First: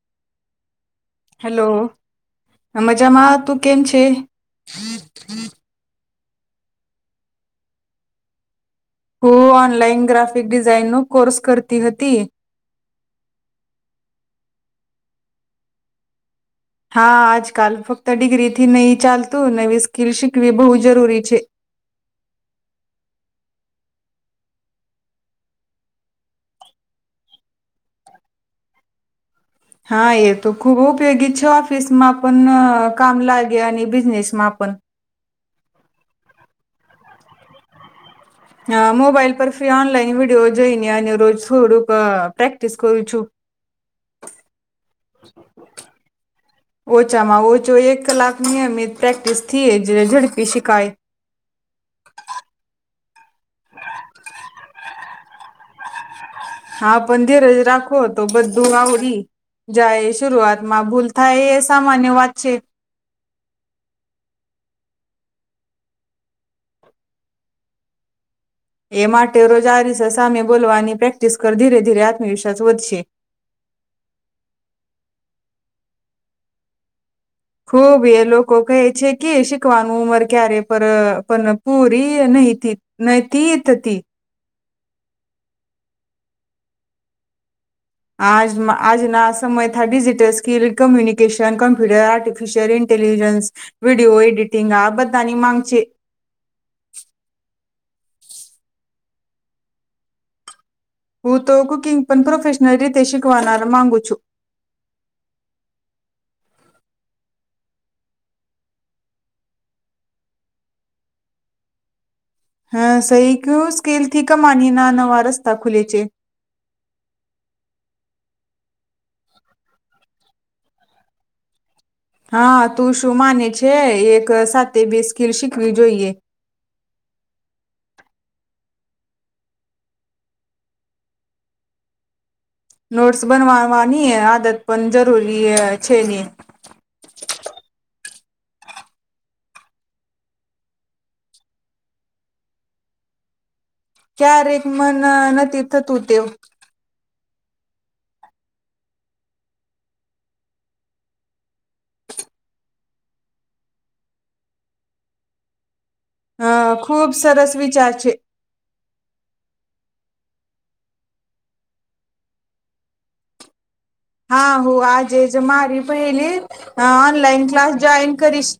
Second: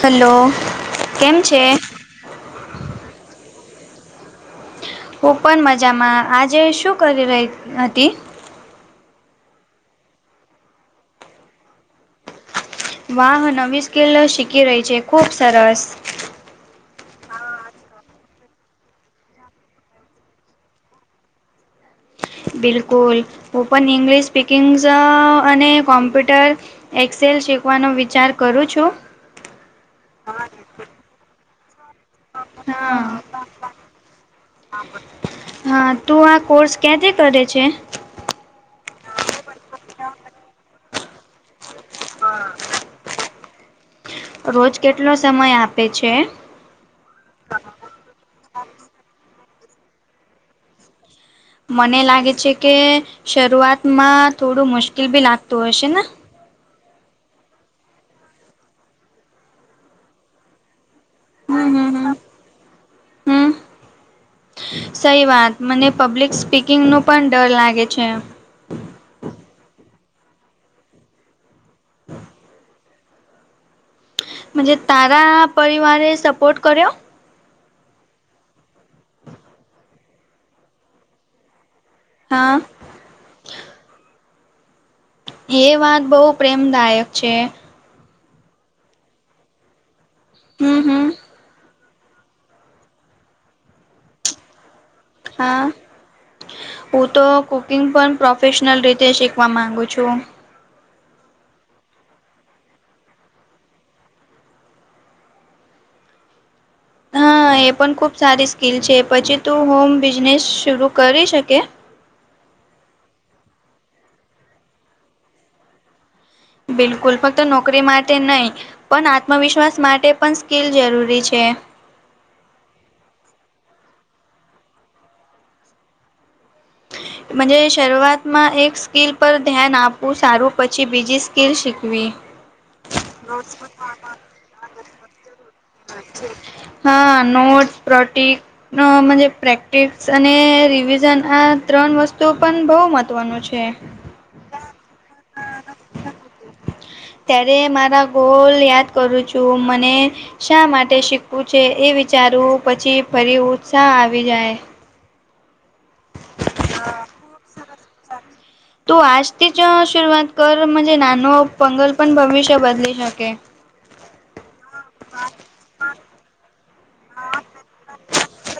હંલો. Hello, મજામાં તું કેમ છે? હું પણ મજામાં, આજે શું કરી રય હતી? હું ઓનલાઈન ગ્રાફિક ડિઝાઇન નું કોર્સ કરતી હતી. વાહ નવી સ્કિલો શીખી રહી છે. ખુબ સરસ. હા આજકાલ ફક્ત ડિગ્રીથી નય ચાલતું નવી સ્કીલ શીખવી બો જરૂરી છે. બિલકુલ હું પણ ઇંગ્લિશ સ્પીકિંગ્સ અને કોમ્પ્યુટર. એક્સેલ શીકવાનો વિચાર કરું છું. હા એ તો ખૂબ ઉપયોગી છે ઓફિસ માં પણ હા કામ લાગે અને બિઝનેસમાં પણ. હા, તું આ કોર્સ ક્યાંથી કરે છે? હા મોબાઈલ પર ફી ઓનલાઈન વિડીયો જોઈને અને રોજ થોડુંક અ પ્રેક્ટિસ કરું છું. રોજ કેટલો સમય આપે છે? ઓછામાં ઓચો એક કલાકની નીયમીત પ્રેક્ટિસ થિ એજ ઝડપી શિકાય. મને લાગે છે કે શરૂઆતમાં થોડું મુશ્કિલ બી લાગતું હશે ને.? હા પણ ધીરજ રાખો તો બધું આવડી જાય શુરૂઆતમાં ભૂલ થાય એ સામાન્ય વાત છે. અમ. સઈ વાત મને પબ્લિક સ્પીકિંગનુ પણ ડર લાગે છે. એ માટે રોજ આરિશા સામે બોલવાની પ્રેક્ટિસ કર ધીરે ધીરે આત્મવિશ્વાસ વધશે. જ તારા પરિવારે સપોર્ટ કર્યો.? ખુબ એ લોકો કહે છે કે શીખવાનું ઉંમર ક્યારે પણ પણ પૂરી હા નહતી નહતી ત હતી. એ વાત બહુ પ્રેમદાયક છે. આજ આજના સમય થી ડિજિટલ સ્કિલ હમ હમ કમ્યુનિકેશન ક [unintelligible] આર્ટિફિશિયલ ન્ટેલિજન્સ, વિડીયો એડિટિંગ આ બધ હા. હું તો કુકિંગ પણ પ્રોફેશનલ રીતે શીખવા માંગુ છું. હું તો કુકિંગ પણ પ્રોફેશનલ રીતે શીકવાનાર માંગુ છું. હા એ પણ ખુબ સારી સ્કિલ છે, પછી તું હોમ બિઝનેસ શરૂ કરી શકે? હા સહી કિયુ સ્કિલ થી કમાની ના નવા રસ્તા ખુલે છે. બિલકુલ ફક્ત નોકરી માટે નય. પણ આત્મવિશ્વાસ માટે પણ સ્કિલ જરૂરી છે. હા તું શું માને છે એક સાથે બે સ્કિલ શીખવી જોઈએ? [inaudible] મનઝે શરૂઆતમાં એક સ્કિલ પર ધ્યાન આપવું સારું પછી બીજી સ્કિલ શીકવી. [inaudible] નોટ્સ બનવાવાની આદત પણ જરૂરી હૈ. હા નોટ્સ પ્રોટિક અ મનઝે પ્રેક્ટિસ અને રિવિઝન આ ત્રણ વસ્તુ પણ બો મહત્વનું છે. ક્યારેક મન નથી થતું તેવુ. ત્યારે મારા ગોલ યાદ કરું છું મને શા માટે શીખવું છે એ વિચારૂ? પછી ફરી ઉત્સાહ આવી જાય. હ ખુબ સરસ વિચાર છે. તું આજથી જ શરૂઆત કર મને નાનો પંગલ પણ ભવિષ્ય બદલી શકે. હા હુઆ આજે જ મારી પહેલી ઓનલાઈન ક્લાસ જોઈન કરીશ.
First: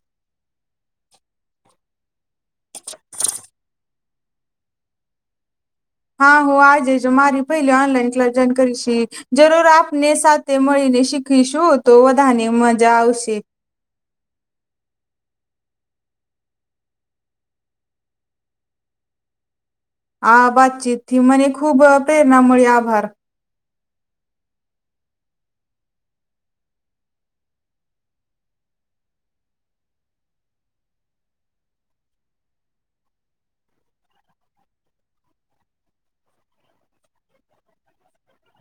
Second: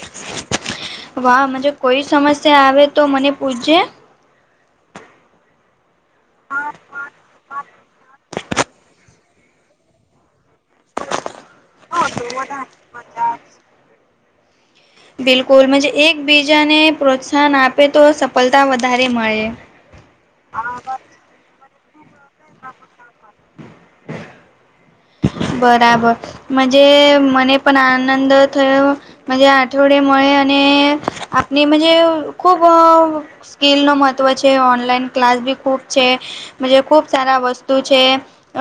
વાહ મુજે કોઈ સમસ્યા આવે તો મને પૂછજે હા હું આજે જ મારી પેલી ઓનલાઈન ક્લાસ જોઈન કરીશ જરૂર આપને સાથે તે મળીને શીખીશું તો બધાને મજા આવશે. બિલકુલ મુજે એકબીજાને પ્રોત્સાહન આપે તો સફળતા વધારે મળે આ વાતચીત થી મને ખૂબ પ્રેરણા મળી આભાર. [inaudible] બરાબર. મુજે મને પણ આનંદ થયો. મુજ આ અઠવાડિયા મોએ અને આપણેજ ખૂબ અ સ્કીિલનું મહત્ત્વ છે ઓનલાઈન ક્લાસ બી ખૂબ છેજ ખૂબ સારા વસ્તુ છે.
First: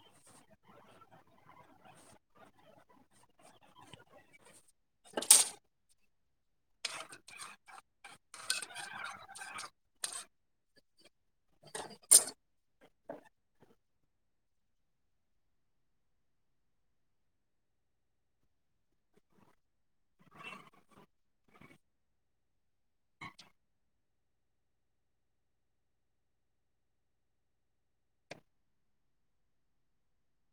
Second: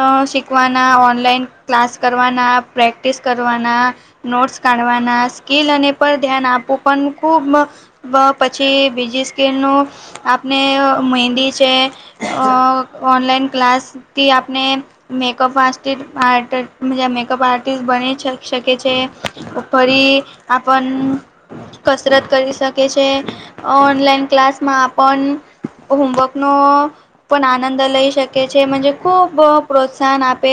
અ શીખવાના ઓનલાઈન ક્લાસ કરવાના પ્રેક્ટિસ કરવાના નોટસ કાઢવાના સ્કીિલ અને પર ધ્યાન આપું પણ ખુબ પ પછી બીજી સ્કીલ નું આપને મહેંદી છે ઓ ઓનલાઈન ક્લાસથી આપણે મેકઅપ આકિસ્ત મેકઅપ આર્ટિસ્ટ બની શકે છે. ફરી આપણ કસરત કરી શકે છે ઓનલાઈન ક્લાસમાં આપણ હોમવર્ક નો પણ આ અંદર લઈ શકે છે મુજે ખૂબ પ્રોત્સાહન આપે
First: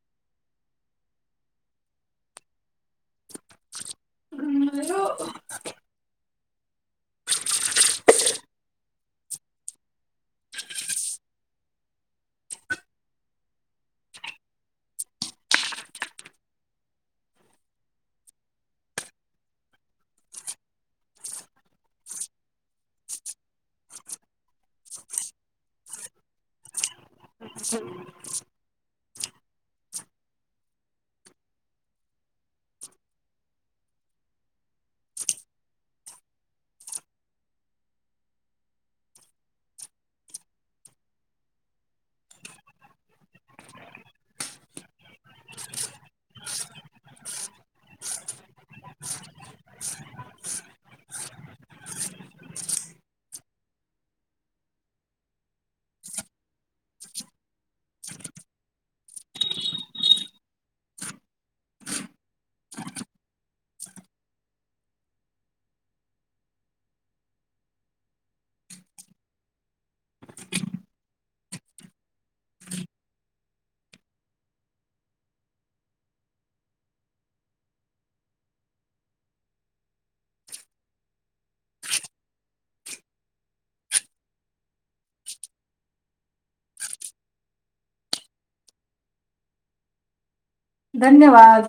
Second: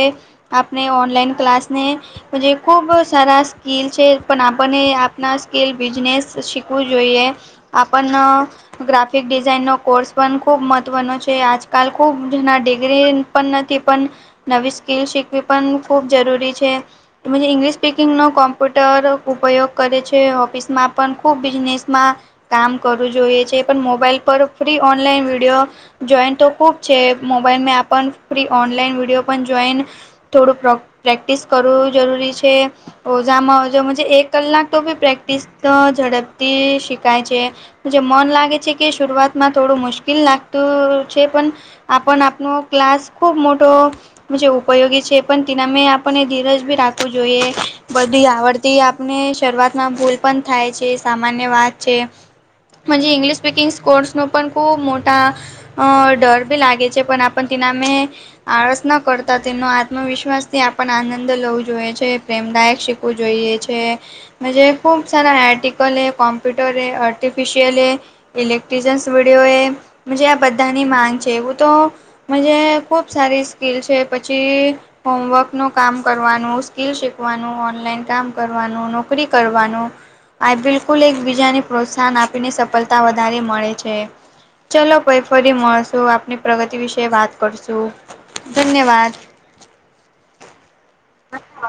આપણે ઓનલાઈન ક્લાસને મુજે ખૂબ સારા સ્કીલ છે પણ આપણને આપના સ્કીલ બિઝનેસ શીખવું જોઈએ. આપણ ન ગ્રાફિક ડિઝાઇન નો કોર્સ પણ ખુબ મહત્વનો છે આજ કાલ ખૂબ જના ડિગ્રી પણ નથી પણ નવી સ્કીલ શીખવી પણ ખૂબ જરૂરી છે. મુજે ઈંગ્લિશ સ્પીકિંગનો કોમ્પ્યુટર ઉપયોગ કરે છે ઓફિસમાં પણ ખૂબ બિઝનેસમાં કામ કરવું જોઈએ છે પણ મોબાઈલ પર ફ્રી ઓનલાઈન વિડીયો જોઈન તો ખૂબ છે મોબાઈલ મે આપ પણ ફ્રી ઓનલાઈન વિડીયો પણ જોઈન થોડું પ્રોક પ્રેક્ટિસ કરવું જરૂરી છે. ઓઝામાં ઓજો એક કલાક તો બી પ્રેક્ટિસ ઝડપથી શીખાય છે. જે મન લાગે છે કે શરૂઆતમાં થોડું મુશ્કેલ લાગતું છે પણ આપણ આપનો ક્લાસ ખૂબ મોટો મુજે ઉપયોગી છે પણ તેના મે આપણને ધીરજ બી રાખવું જોઈએ બધી આવડ તે આપને શરૂઆતમાં ભૂલ પણ થાય છે સામાન્ય વાત છે. મુજે ઇંગ્લિશ સ્પીકિંગ્સ કોર્સનો પણ ખૂબ મોટા ડર ભૂખ બી લાગે છે પણ આપ તેના મે આળસ ન કરતા તેનો આત્મવિશ્વાસ થી આપને આનંદ લવું જોઈએ છે પ્રેમદાયક શ આપવું જોઈએ છે. જ ખૂબ સારા આર્ટિકલ એ કોમ્પ્યુટર એ આર્ટિફિશિયલ એ ઇલેક્ટ્રિશયન્સ વિડિયો એ આ બધાની માંગ છે એવું તો મુજે ખુબ સારી સ્કીલ છે પછી હોમવર્ક નુ કામ કરવાનું સ્કીલ શીખવાનું ઓનલાઈન કામ કરવાનું નોકરી કરવાનું આ બિલકુલ એકબીજાને પ્રોત્સાહન આપીને સફળતા વધારે મળે છે. ચલો ભાઈ ફરી મળશું આપની પ્રગતિ વિશે વાત કરશું ધન્યવાદ. ધન્યવાદ